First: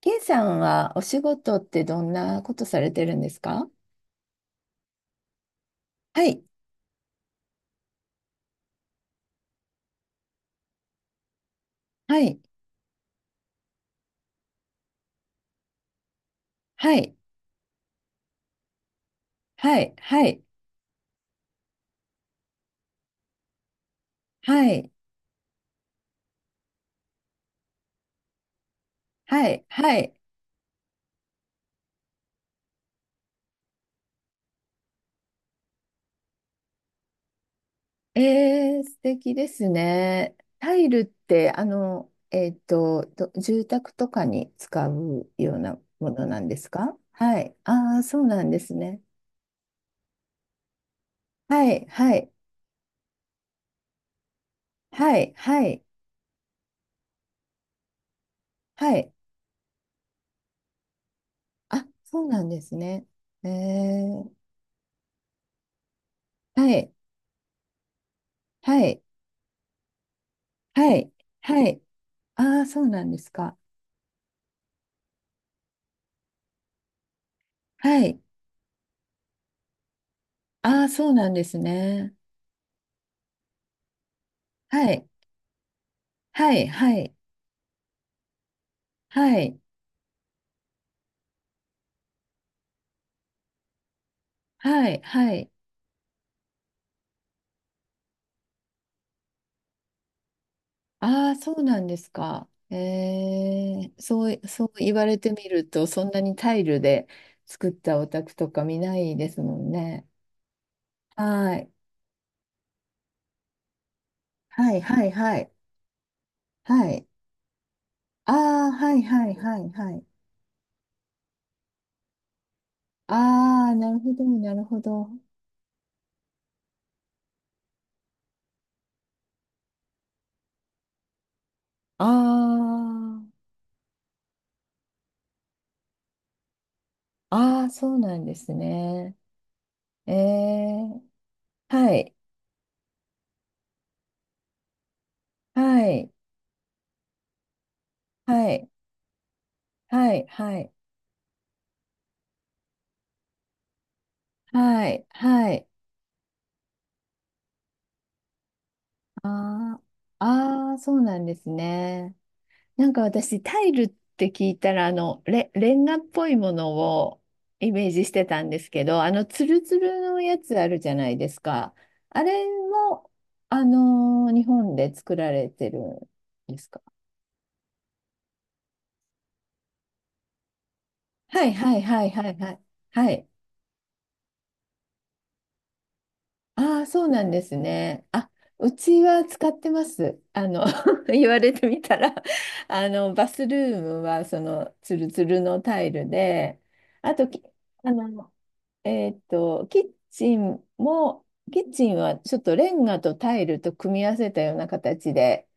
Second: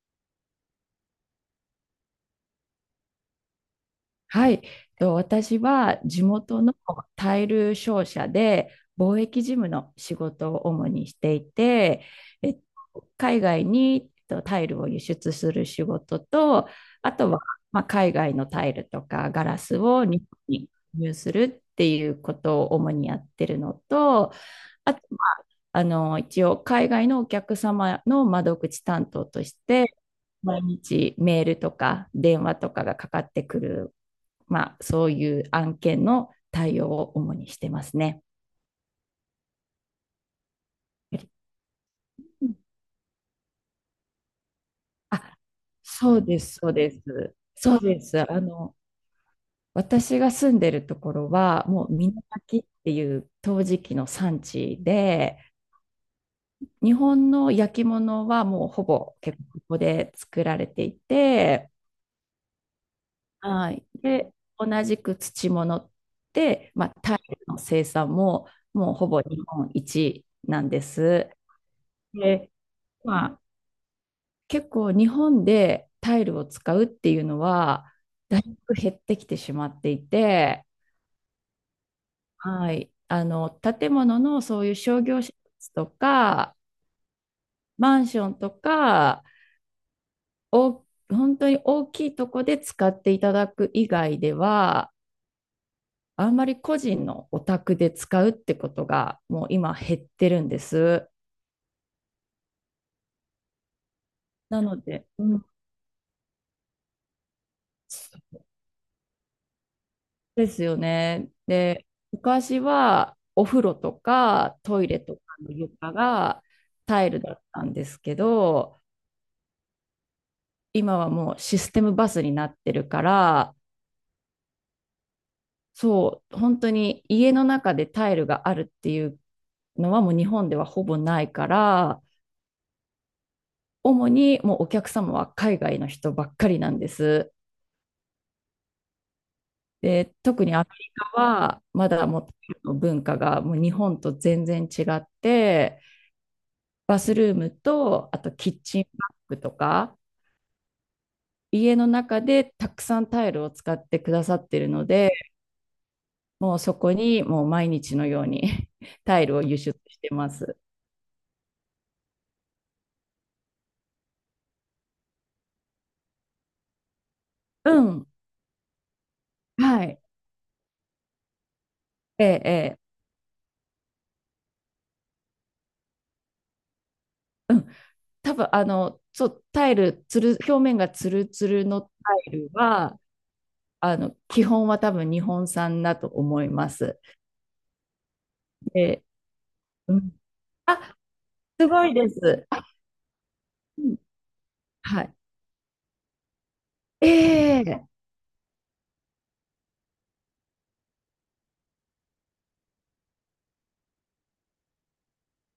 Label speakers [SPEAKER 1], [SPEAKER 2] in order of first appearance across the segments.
[SPEAKER 1] ケイさんはお仕事ってどんなことされてるんですか？
[SPEAKER 2] はい、と私は地
[SPEAKER 1] はい、
[SPEAKER 2] 元のタイル商社で貿易事務の仕事を主にしていて、
[SPEAKER 1] はい、
[SPEAKER 2] えっ海外にタイルを輸出する仕事と、
[SPEAKER 1] は
[SPEAKER 2] あ
[SPEAKER 1] い、
[SPEAKER 2] とは、まあ、海外のタイルとかガラ
[SPEAKER 1] は
[SPEAKER 2] ス
[SPEAKER 1] い、
[SPEAKER 2] を日
[SPEAKER 1] は
[SPEAKER 2] 本
[SPEAKER 1] い、
[SPEAKER 2] に輸入するっていうことを主にやってるのと、
[SPEAKER 1] はい、
[SPEAKER 2] あと、まあ一応海外のお客様の窓口担当と
[SPEAKER 1] は
[SPEAKER 2] し
[SPEAKER 1] い、
[SPEAKER 2] て、
[SPEAKER 1] はい。
[SPEAKER 2] 毎日メールとか電話とかがかかってくる、まあ、そういう案件の対応を主にしてますね。
[SPEAKER 1] えー、素敵ですね。タイルって、住宅とかに使う
[SPEAKER 2] あ、
[SPEAKER 1] ようなも
[SPEAKER 2] そう
[SPEAKER 1] の
[SPEAKER 2] で
[SPEAKER 1] なん
[SPEAKER 2] す、
[SPEAKER 1] で
[SPEAKER 2] そ
[SPEAKER 1] す
[SPEAKER 2] うで
[SPEAKER 1] か？
[SPEAKER 2] す。
[SPEAKER 1] はい。
[SPEAKER 2] そう
[SPEAKER 1] あ
[SPEAKER 2] で
[SPEAKER 1] あ、そう
[SPEAKER 2] す。
[SPEAKER 1] なんですね。
[SPEAKER 2] 私が住んでるところ
[SPEAKER 1] は
[SPEAKER 2] は、も
[SPEAKER 1] い、
[SPEAKER 2] う美
[SPEAKER 1] は
[SPEAKER 2] 濃
[SPEAKER 1] い、
[SPEAKER 2] 焼っていう陶磁器の産地
[SPEAKER 1] はい、
[SPEAKER 2] で、
[SPEAKER 1] はい、
[SPEAKER 2] 日本の焼き物はもうほ
[SPEAKER 1] はい。
[SPEAKER 2] ぼ結構ここで作られていて、
[SPEAKER 1] あ、そうなんですね。え
[SPEAKER 2] はい。
[SPEAKER 1] ー、
[SPEAKER 2] で、同じく土物
[SPEAKER 1] は
[SPEAKER 2] で、ま
[SPEAKER 1] い、
[SPEAKER 2] あ、タイルの生産も
[SPEAKER 1] は
[SPEAKER 2] もう
[SPEAKER 1] い、
[SPEAKER 2] ほぼ日本一なんで
[SPEAKER 1] はい、
[SPEAKER 2] す。
[SPEAKER 1] はい。あ
[SPEAKER 2] で、
[SPEAKER 1] あ、そうなんで
[SPEAKER 2] ま
[SPEAKER 1] す
[SPEAKER 2] あ
[SPEAKER 1] か。
[SPEAKER 2] 結構日本でタイルを使うっていうのは、
[SPEAKER 1] はい。
[SPEAKER 2] だいぶ減ってきてしまっていて、
[SPEAKER 1] ああ、そうなんですね。
[SPEAKER 2] はい。建物のそういう
[SPEAKER 1] は
[SPEAKER 2] 商
[SPEAKER 1] い。
[SPEAKER 2] 業施設と
[SPEAKER 1] は
[SPEAKER 2] か、
[SPEAKER 1] い。はい。
[SPEAKER 2] マンションとか、
[SPEAKER 1] はい。
[SPEAKER 2] 本当に大きいとこで使っていただく以外で
[SPEAKER 1] は
[SPEAKER 2] は、
[SPEAKER 1] い。はい。
[SPEAKER 2] あんまり個人のお宅で使うってことが、もう今減ってるんです。
[SPEAKER 1] ああ、そうなんですか。ええ、そう、
[SPEAKER 2] な
[SPEAKER 1] そう
[SPEAKER 2] の
[SPEAKER 1] 言わ
[SPEAKER 2] で、
[SPEAKER 1] れ
[SPEAKER 2] う
[SPEAKER 1] て
[SPEAKER 2] ん、
[SPEAKER 1] みると、そんなにタイルで作ったお宅とか見ないですもんね。
[SPEAKER 2] ですよね。
[SPEAKER 1] はい。
[SPEAKER 2] で、昔はお風呂とか
[SPEAKER 1] はい。
[SPEAKER 2] トイレ
[SPEAKER 1] はい。
[SPEAKER 2] とか
[SPEAKER 1] はい。
[SPEAKER 2] の床が
[SPEAKER 1] は
[SPEAKER 2] タ
[SPEAKER 1] い。
[SPEAKER 2] イルだったんですけ
[SPEAKER 1] ああ、
[SPEAKER 2] ど、
[SPEAKER 1] はい。はい。はい。はい。
[SPEAKER 2] 今はもうシステムバスになってるから、
[SPEAKER 1] ああ、なるほど。なるほど。
[SPEAKER 2] そう、本当に家の中でタイルがあるっていうのはもう日本ではほぼないから、
[SPEAKER 1] あ
[SPEAKER 2] 主にもうお客様は海外の人ばっかりなんです。
[SPEAKER 1] あ、ああ、そうなんですね。
[SPEAKER 2] で、
[SPEAKER 1] え
[SPEAKER 2] 特にアメ
[SPEAKER 1] え、
[SPEAKER 2] リカはま
[SPEAKER 1] は
[SPEAKER 2] だ
[SPEAKER 1] い。
[SPEAKER 2] もうタイルの文化がもう日本と全然違って、
[SPEAKER 1] はい。
[SPEAKER 2] バスルームと、あとキ
[SPEAKER 1] は
[SPEAKER 2] ッ
[SPEAKER 1] い。
[SPEAKER 2] チンバッグとか、
[SPEAKER 1] はい、はい、
[SPEAKER 2] 家の中でたくさんタイルを使ってくださってるの
[SPEAKER 1] はい、
[SPEAKER 2] で、
[SPEAKER 1] はい。
[SPEAKER 2] もうそこにもう毎日のように タイルを輸出
[SPEAKER 1] あ
[SPEAKER 2] してます。
[SPEAKER 1] あ、ああ、そうなんですね。なんか私、タイルって聞いたら、レンガっぽいものを
[SPEAKER 2] う
[SPEAKER 1] イメージ
[SPEAKER 2] ん。
[SPEAKER 1] してたんですけど、ツルツ
[SPEAKER 2] は
[SPEAKER 1] ル
[SPEAKER 2] い。
[SPEAKER 1] のやつあるじゃないですか。あ
[SPEAKER 2] ええ、
[SPEAKER 1] れ
[SPEAKER 2] ええ。
[SPEAKER 1] も、日本で作られてるんですか？
[SPEAKER 2] うん。多分、そう、タイル、つる、表面がツル
[SPEAKER 1] は
[SPEAKER 2] ツ
[SPEAKER 1] い、
[SPEAKER 2] ル
[SPEAKER 1] はい、
[SPEAKER 2] のタ
[SPEAKER 1] はい、は
[SPEAKER 2] イ
[SPEAKER 1] い、は
[SPEAKER 2] ル
[SPEAKER 1] い。
[SPEAKER 2] は、
[SPEAKER 1] はい。
[SPEAKER 2] 基本は多分日本産だと思いま
[SPEAKER 1] ああ、
[SPEAKER 2] す。
[SPEAKER 1] そうなんですね。あ、うち
[SPEAKER 2] で、
[SPEAKER 1] は使ってま
[SPEAKER 2] うん。
[SPEAKER 1] す。
[SPEAKER 2] あ、
[SPEAKER 1] 言われて
[SPEAKER 2] す
[SPEAKER 1] み
[SPEAKER 2] ごい
[SPEAKER 1] た
[SPEAKER 2] で
[SPEAKER 1] ら、
[SPEAKER 2] す。あ、
[SPEAKER 1] バスルー
[SPEAKER 2] うん、
[SPEAKER 1] ムは、ツ
[SPEAKER 2] は
[SPEAKER 1] ル
[SPEAKER 2] い。
[SPEAKER 1] ツルのタイルで、あと、
[SPEAKER 2] え
[SPEAKER 1] あの、キッチンも、キッチンはちょっとレンガとタイルと組み合わせたような形で、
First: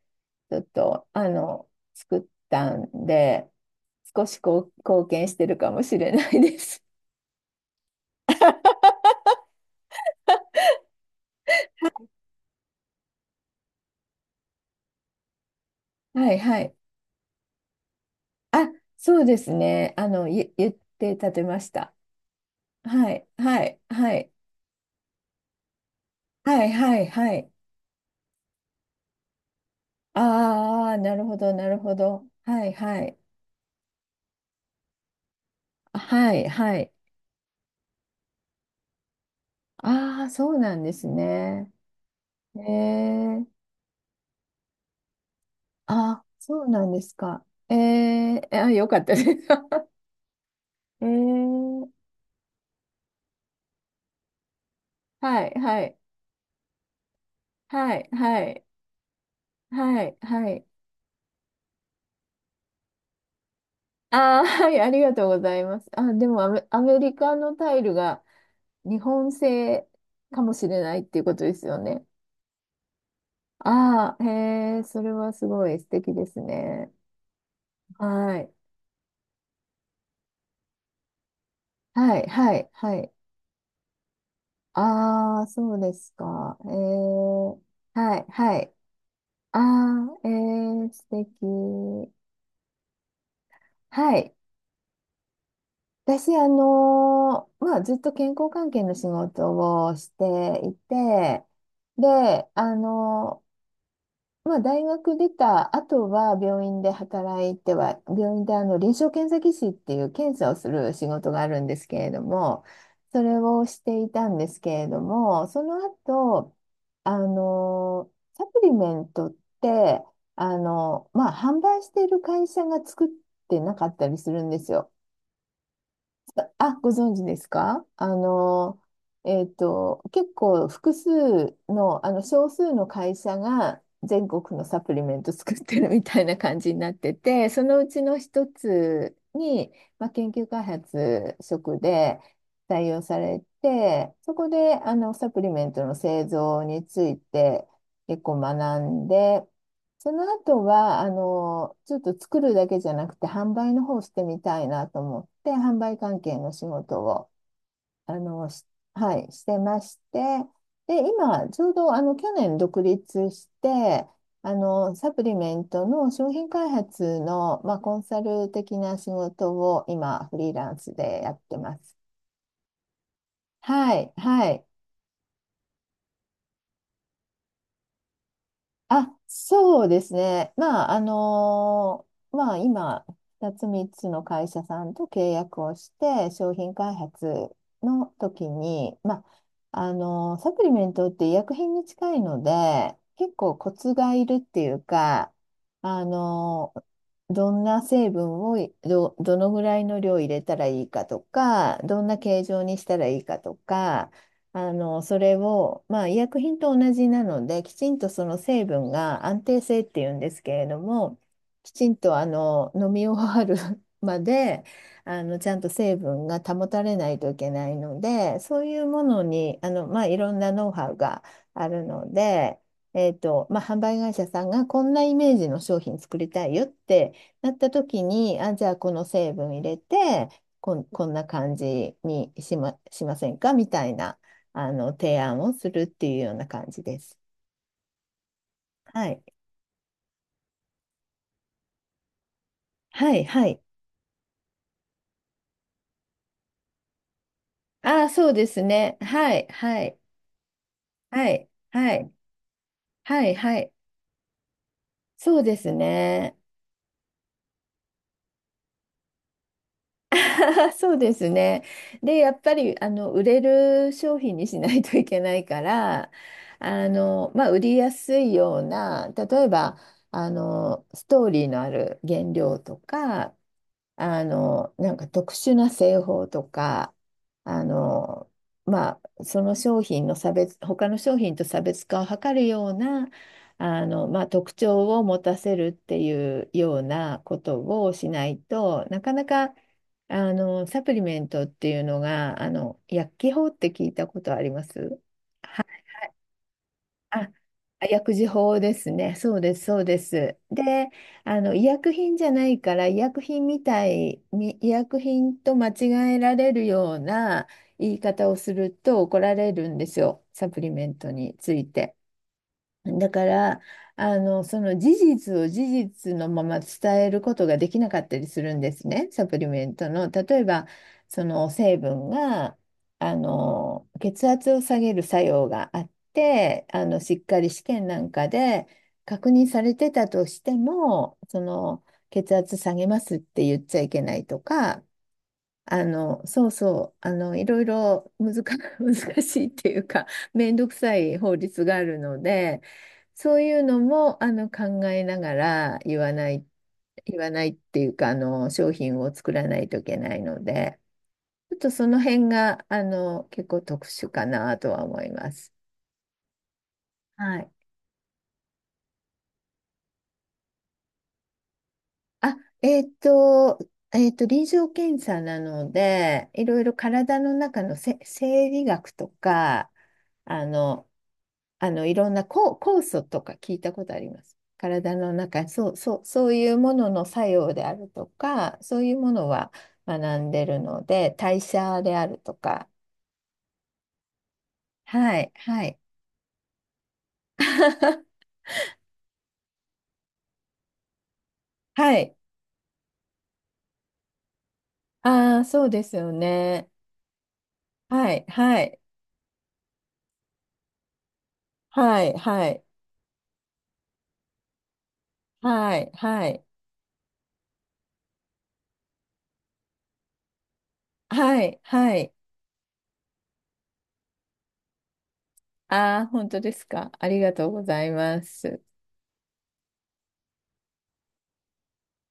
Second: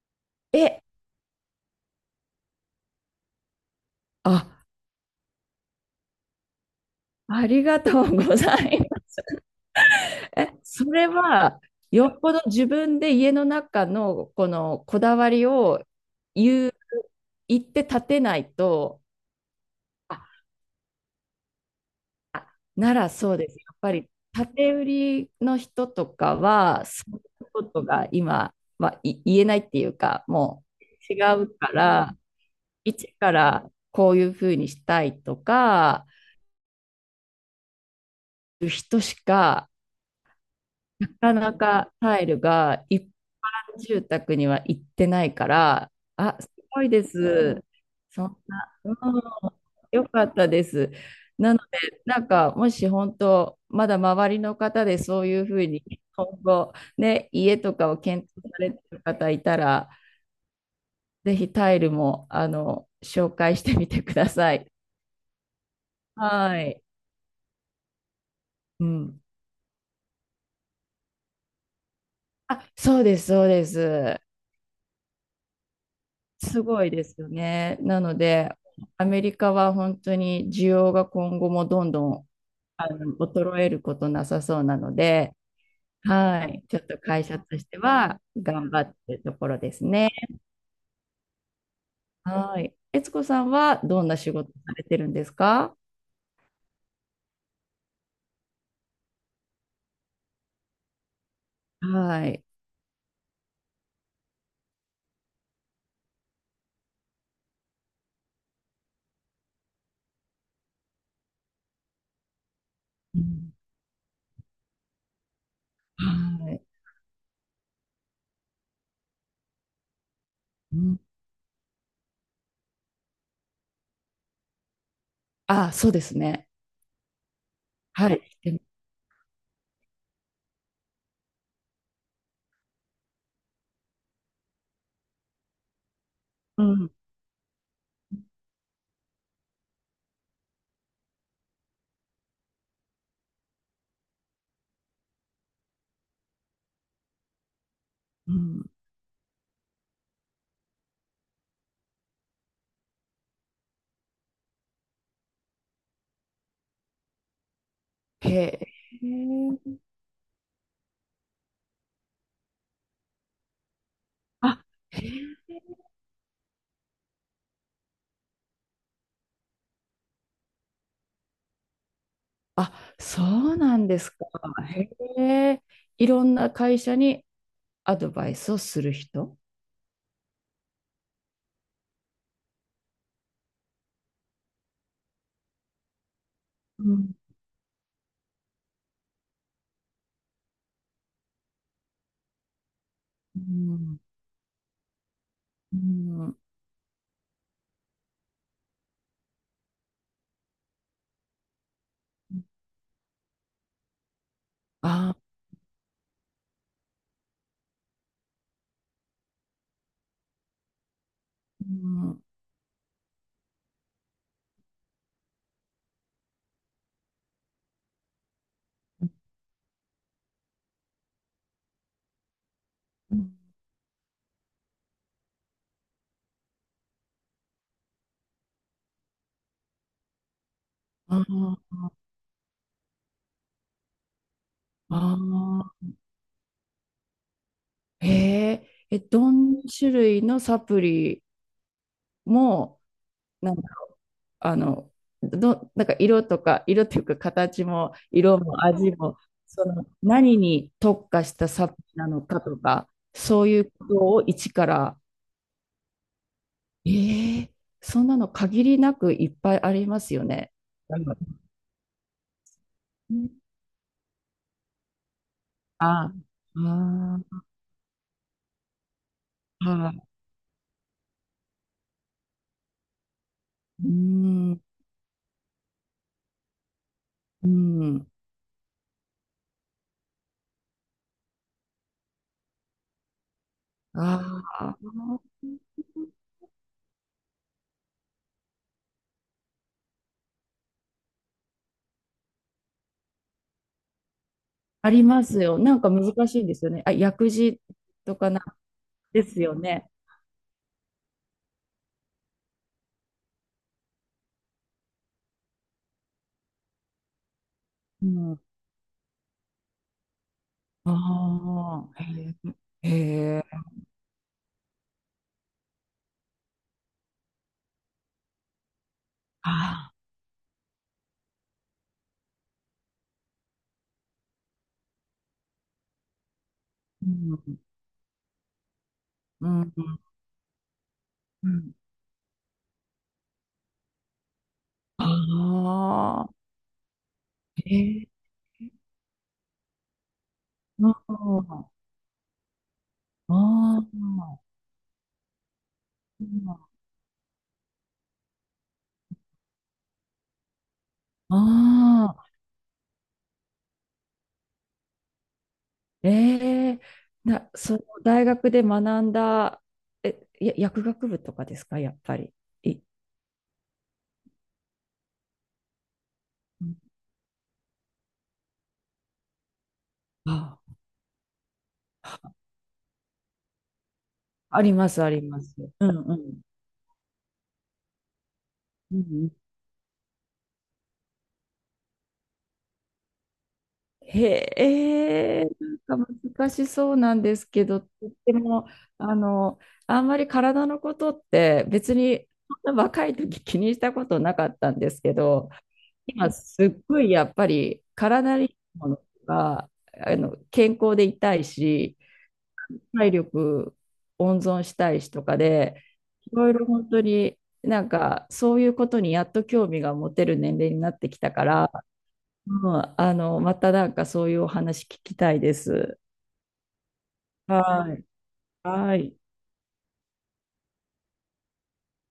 [SPEAKER 1] ち
[SPEAKER 2] え
[SPEAKER 1] ょっ
[SPEAKER 2] え、
[SPEAKER 1] と、作ったんで、少し
[SPEAKER 2] あ、
[SPEAKER 1] こう貢献してるかもしれないです。
[SPEAKER 2] ありがとうございま す。え、それは、よっぽど自分で家の中のこだわりを
[SPEAKER 1] はい、は
[SPEAKER 2] 言
[SPEAKER 1] い。
[SPEAKER 2] う、言って立てない
[SPEAKER 1] あ、
[SPEAKER 2] と、
[SPEAKER 1] そうですね。
[SPEAKER 2] あ、
[SPEAKER 1] 言って立てました。
[SPEAKER 2] なら
[SPEAKER 1] はい、
[SPEAKER 2] そうです。
[SPEAKER 1] は
[SPEAKER 2] やっ
[SPEAKER 1] い、
[SPEAKER 2] ぱり、
[SPEAKER 1] はい、
[SPEAKER 2] 建て売りの人とか
[SPEAKER 1] はい、
[SPEAKER 2] は、
[SPEAKER 1] は
[SPEAKER 2] そ
[SPEAKER 1] い、
[SPEAKER 2] うい
[SPEAKER 1] は
[SPEAKER 2] う
[SPEAKER 1] い。
[SPEAKER 2] ことが今、はい、言えないっていうか、も
[SPEAKER 1] ああ、
[SPEAKER 2] う
[SPEAKER 1] な
[SPEAKER 2] 違
[SPEAKER 1] るほ
[SPEAKER 2] う
[SPEAKER 1] ど、な
[SPEAKER 2] か
[SPEAKER 1] るほ
[SPEAKER 2] ら、
[SPEAKER 1] ど。はい、は
[SPEAKER 2] 一
[SPEAKER 1] い、
[SPEAKER 2] からこういうふうにしたいとか、
[SPEAKER 1] はい、はい。
[SPEAKER 2] いう人しか
[SPEAKER 1] ああ、そうなんです
[SPEAKER 2] なかな
[SPEAKER 1] ね。
[SPEAKER 2] かタイル
[SPEAKER 1] え
[SPEAKER 2] が一般
[SPEAKER 1] え、
[SPEAKER 2] 住宅には行ってないから、
[SPEAKER 1] あ、
[SPEAKER 2] あ、す
[SPEAKER 1] そう
[SPEAKER 2] ご
[SPEAKER 1] な
[SPEAKER 2] い
[SPEAKER 1] んで
[SPEAKER 2] で
[SPEAKER 1] すか。
[SPEAKER 2] す。
[SPEAKER 1] え
[SPEAKER 2] そん
[SPEAKER 1] え、あ、
[SPEAKER 2] な、
[SPEAKER 1] よ
[SPEAKER 2] う
[SPEAKER 1] かった
[SPEAKER 2] ん、
[SPEAKER 1] です。
[SPEAKER 2] よかったです。なの
[SPEAKER 1] ええ、
[SPEAKER 2] で、なんか、もし本当、まだ周りの方でそうい
[SPEAKER 1] は
[SPEAKER 2] う
[SPEAKER 1] い、
[SPEAKER 2] ふう
[SPEAKER 1] は
[SPEAKER 2] に、
[SPEAKER 1] い、
[SPEAKER 2] 今後、ね、家とか
[SPEAKER 1] は
[SPEAKER 2] を
[SPEAKER 1] い、
[SPEAKER 2] 検
[SPEAKER 1] は
[SPEAKER 2] 討さ
[SPEAKER 1] い、
[SPEAKER 2] れてる方いたら、
[SPEAKER 1] はい、はい。
[SPEAKER 2] ぜひタイルも、紹介してみてくだ
[SPEAKER 1] ああ、
[SPEAKER 2] さ
[SPEAKER 1] は
[SPEAKER 2] い。
[SPEAKER 1] い、ありがとうございます。あ、でも
[SPEAKER 2] は
[SPEAKER 1] ア
[SPEAKER 2] い。
[SPEAKER 1] メリカのタイルが
[SPEAKER 2] う
[SPEAKER 1] 日
[SPEAKER 2] ん。
[SPEAKER 1] 本製かもしれないっていうことですよね。
[SPEAKER 2] あ、そうです、そうで
[SPEAKER 1] あ
[SPEAKER 2] す。
[SPEAKER 1] あ、へえ、それはすごい素敵です
[SPEAKER 2] すご
[SPEAKER 1] ね。
[SPEAKER 2] いですよね。なの
[SPEAKER 1] は
[SPEAKER 2] で、
[SPEAKER 1] い。
[SPEAKER 2] アメリカは本当に需要が今後もどんど
[SPEAKER 1] はい、
[SPEAKER 2] ん
[SPEAKER 1] はい、はい。
[SPEAKER 2] 衰えることなさそうなので、
[SPEAKER 1] ああ、そうです
[SPEAKER 2] は
[SPEAKER 1] か。
[SPEAKER 2] い、
[SPEAKER 1] え
[SPEAKER 2] ちょっと会社
[SPEAKER 1] え、
[SPEAKER 2] として
[SPEAKER 1] は
[SPEAKER 2] は
[SPEAKER 1] い、は
[SPEAKER 2] 頑
[SPEAKER 1] い。
[SPEAKER 2] 張ってるとこ
[SPEAKER 1] あ
[SPEAKER 2] ろです
[SPEAKER 1] あ、
[SPEAKER 2] ね。
[SPEAKER 1] ええ、素敵。
[SPEAKER 2] はい。悦子さんはどん
[SPEAKER 1] は
[SPEAKER 2] な仕
[SPEAKER 1] い。
[SPEAKER 2] 事されてるんですか？
[SPEAKER 1] 私、まあ、ずっと健康関係の仕事をしていて、
[SPEAKER 2] はい。
[SPEAKER 1] で、まあ、大学出た後は病院で働いては、病院で臨床検査技師っていう検査をする仕事があるんですけれども、
[SPEAKER 2] う
[SPEAKER 1] それ
[SPEAKER 2] ん、
[SPEAKER 1] をしていたんですけれども、その
[SPEAKER 2] は
[SPEAKER 1] 後、
[SPEAKER 2] い。
[SPEAKER 1] サプリメントって、
[SPEAKER 2] うん、
[SPEAKER 1] まあ、販売している会社が作ってなかったりするんですよ。
[SPEAKER 2] あ、そうですね。
[SPEAKER 1] あ、ご存知ですか？
[SPEAKER 2] はい。
[SPEAKER 1] 結構複数の、少数の会社が全国のサプリメント作ってるみたいな感
[SPEAKER 2] う
[SPEAKER 1] じにな
[SPEAKER 2] ん。
[SPEAKER 1] ってて、そのうちの一つに、まあ、研究開発職で採用されて、そこで、サプリメントの製造について結
[SPEAKER 2] う
[SPEAKER 1] 構
[SPEAKER 2] ん。
[SPEAKER 1] 学んで、その後は、ちょっと作るだけじゃなくて、販売の方をしてみたいなと思って、販売関係の仕事を、あ
[SPEAKER 2] へ
[SPEAKER 1] の、し
[SPEAKER 2] え。
[SPEAKER 1] はい、してまして、で、今、ちょうど、去年独立して、
[SPEAKER 2] あ、へ
[SPEAKER 1] サプリ
[SPEAKER 2] え。
[SPEAKER 1] メントの商品開発の、まあ、コンサル的な仕事を今、フリーランスでやってます。
[SPEAKER 2] あ、そうなん
[SPEAKER 1] は
[SPEAKER 2] です
[SPEAKER 1] い、
[SPEAKER 2] か。
[SPEAKER 1] はい。
[SPEAKER 2] へえ。いろんな会社にアドバイスをする
[SPEAKER 1] あ、
[SPEAKER 2] 人。
[SPEAKER 1] そうですね。まあ、まあ、今、2つ3つの会社さんと契約をして、商品
[SPEAKER 2] う
[SPEAKER 1] 開
[SPEAKER 2] ん、
[SPEAKER 1] 発の時に、まあ、サプリメントって医薬品に近いので、結
[SPEAKER 2] う
[SPEAKER 1] 構コツ
[SPEAKER 2] ん、
[SPEAKER 1] がいるっていうか、
[SPEAKER 2] う
[SPEAKER 1] あ
[SPEAKER 2] ん。
[SPEAKER 1] のどんな成分をどのぐらいの量入れたらいいかとか、どんな形状にしたらいいかとか、
[SPEAKER 2] あ、
[SPEAKER 1] それを、まあ、医薬品と同じなので、きちんとその成分が安定性っていうんですけれども、
[SPEAKER 2] う
[SPEAKER 1] きちんと
[SPEAKER 2] ん。
[SPEAKER 1] 飲み終わる までちゃんと成分が保たれないといけないので、そういうものにまあ、いろんなノウハウがあるので、まあ、販売会社さんがこんなイメージの商品作りたいよってなった時に、あ、じゃあこの成分入れて、こん
[SPEAKER 2] あ
[SPEAKER 1] な感
[SPEAKER 2] ー、
[SPEAKER 1] じにしませんかみたいな。提案をするっ
[SPEAKER 2] あ
[SPEAKER 1] ていうような感じです。
[SPEAKER 2] ー、へえ。え、
[SPEAKER 1] はい。
[SPEAKER 2] どんな種類のサプリも、
[SPEAKER 1] はい、は
[SPEAKER 2] なん
[SPEAKER 1] い。
[SPEAKER 2] か、あの、なんか色とか、色っていうか形も、
[SPEAKER 1] ああ、そう
[SPEAKER 2] 色
[SPEAKER 1] です
[SPEAKER 2] も味
[SPEAKER 1] ね。
[SPEAKER 2] も、
[SPEAKER 1] はい、
[SPEAKER 2] そ
[SPEAKER 1] は
[SPEAKER 2] の
[SPEAKER 1] い、
[SPEAKER 2] 何に特化
[SPEAKER 1] は
[SPEAKER 2] した
[SPEAKER 1] い、
[SPEAKER 2] サプ
[SPEAKER 1] は
[SPEAKER 2] リな
[SPEAKER 1] い、
[SPEAKER 2] のかとか、
[SPEAKER 1] はい、
[SPEAKER 2] そう
[SPEAKER 1] は
[SPEAKER 2] いう
[SPEAKER 1] い。
[SPEAKER 2] ことを一から、
[SPEAKER 1] そうですね。
[SPEAKER 2] ええ、そんなの限りなくいっぱいありますよね。
[SPEAKER 1] そう
[SPEAKER 2] なる
[SPEAKER 1] で
[SPEAKER 2] ほど
[SPEAKER 1] すね。で、やっぱり売
[SPEAKER 2] ね。
[SPEAKER 1] れる商品にしないといけないか
[SPEAKER 2] あ
[SPEAKER 1] ら、
[SPEAKER 2] あ、あ
[SPEAKER 1] まあ、売りやすいような、例えば
[SPEAKER 2] あ、
[SPEAKER 1] ストーリーのある原料とか、
[SPEAKER 2] うん、
[SPEAKER 1] なんか特殊な製法とか、
[SPEAKER 2] う
[SPEAKER 1] あ
[SPEAKER 2] ん、
[SPEAKER 1] の、まあ、その商品の他の商品と差別化を図るような、まあ、
[SPEAKER 2] あ
[SPEAKER 1] 特
[SPEAKER 2] あ、
[SPEAKER 1] 徴を持たせるっていうようなことをしないとなかなかサプリメントっていうのが、薬機法って聞いたことありま
[SPEAKER 2] あ
[SPEAKER 1] す？
[SPEAKER 2] りますよ。なんか難しいんですよね。あ、
[SPEAKER 1] あ、
[SPEAKER 2] 薬事
[SPEAKER 1] 薬
[SPEAKER 2] と
[SPEAKER 1] 事
[SPEAKER 2] かなん
[SPEAKER 1] 法ですね。
[SPEAKER 2] で
[SPEAKER 1] そ
[SPEAKER 2] す
[SPEAKER 1] う
[SPEAKER 2] よ
[SPEAKER 1] です、そう
[SPEAKER 2] ね。
[SPEAKER 1] です。で、医薬品じゃないから、医薬品みたいに、医薬品と間違えられるような言い
[SPEAKER 2] う
[SPEAKER 1] 方を
[SPEAKER 2] ん、
[SPEAKER 1] すると怒られるんですよ、サプリメントについ
[SPEAKER 2] あ
[SPEAKER 1] て。
[SPEAKER 2] あ、へえ、へ
[SPEAKER 1] だか
[SPEAKER 2] え、
[SPEAKER 1] ら、その事実を事実のまま伝えることができなかったりするんですね、サプリ
[SPEAKER 2] あ
[SPEAKER 1] メント
[SPEAKER 2] あ、
[SPEAKER 1] の。例えば、その成分が、血圧を下げる作用があって、
[SPEAKER 2] う
[SPEAKER 1] しっかり
[SPEAKER 2] ん、
[SPEAKER 1] 試験なんかで確認
[SPEAKER 2] う
[SPEAKER 1] さ
[SPEAKER 2] ん、
[SPEAKER 1] れてたとしても、
[SPEAKER 2] うん、
[SPEAKER 1] 血圧下げますって言っちゃいけないとか、
[SPEAKER 2] ああ、
[SPEAKER 1] そうそう、いろい
[SPEAKER 2] へえ、
[SPEAKER 1] ろ 難しいっていうか、めんどく
[SPEAKER 2] あ
[SPEAKER 1] さ
[SPEAKER 2] あ、
[SPEAKER 1] い法律
[SPEAKER 2] あ
[SPEAKER 1] があるので、そういうのも、
[SPEAKER 2] あ、
[SPEAKER 1] 考えながら言わない、言わないっていうか、商品を作らないといけないので、ちょっとその
[SPEAKER 2] ああ、
[SPEAKER 1] 辺が、結構特殊かなとは思います。
[SPEAKER 2] ええ、
[SPEAKER 1] は
[SPEAKER 2] な、
[SPEAKER 1] い。
[SPEAKER 2] その大学で学んだ、え、や、薬学部とかですか、やっぱり。
[SPEAKER 1] あ、
[SPEAKER 2] い、
[SPEAKER 1] えっと、臨床検査なので、いろい
[SPEAKER 2] う
[SPEAKER 1] ろ
[SPEAKER 2] ん、
[SPEAKER 1] 体の中の生理学とか、あ
[SPEAKER 2] あ、
[SPEAKER 1] の、いろんな酵素とか聞いたことあります。
[SPEAKER 2] ありま
[SPEAKER 1] 体
[SPEAKER 2] す、あ
[SPEAKER 1] の
[SPEAKER 2] りま
[SPEAKER 1] 中、
[SPEAKER 2] す。
[SPEAKER 1] そう、
[SPEAKER 2] う
[SPEAKER 1] そ
[SPEAKER 2] ん
[SPEAKER 1] う、
[SPEAKER 2] う
[SPEAKER 1] そう
[SPEAKER 2] ん。
[SPEAKER 1] いうものの作用であるとか、そうい
[SPEAKER 2] う
[SPEAKER 1] う
[SPEAKER 2] んう
[SPEAKER 1] もの
[SPEAKER 2] ん、
[SPEAKER 1] は学んでるので、代謝であるとか、
[SPEAKER 2] へ
[SPEAKER 1] はい、
[SPEAKER 2] え、
[SPEAKER 1] はい。
[SPEAKER 2] なんか難しそうなんですけど、でも、あの、あんまり体のことって
[SPEAKER 1] は
[SPEAKER 2] 別
[SPEAKER 1] い。
[SPEAKER 2] にそんな若い時気にしたことなかったんですけ
[SPEAKER 1] ああ、
[SPEAKER 2] ど、
[SPEAKER 1] そうですよ
[SPEAKER 2] 今す
[SPEAKER 1] ね。
[SPEAKER 2] っごいやっぱり
[SPEAKER 1] はい、
[SPEAKER 2] 体にい
[SPEAKER 1] は
[SPEAKER 2] い
[SPEAKER 1] い、
[SPEAKER 2] ものが、健康でいたいし、
[SPEAKER 1] はい、はい、
[SPEAKER 2] 体力温存したいしとか
[SPEAKER 1] は
[SPEAKER 2] で、
[SPEAKER 1] い、は
[SPEAKER 2] い
[SPEAKER 1] い。
[SPEAKER 2] ろいろ本当になんかそういうことにやっと興味が持てる年齢になってきた
[SPEAKER 1] は
[SPEAKER 2] か
[SPEAKER 1] い、
[SPEAKER 2] ら、
[SPEAKER 1] はい。
[SPEAKER 2] うん、またなんかそういうお話聞きたいです。
[SPEAKER 1] ああ、本当ですか？ありがとうござい
[SPEAKER 2] はい。
[SPEAKER 1] ます。
[SPEAKER 2] はい。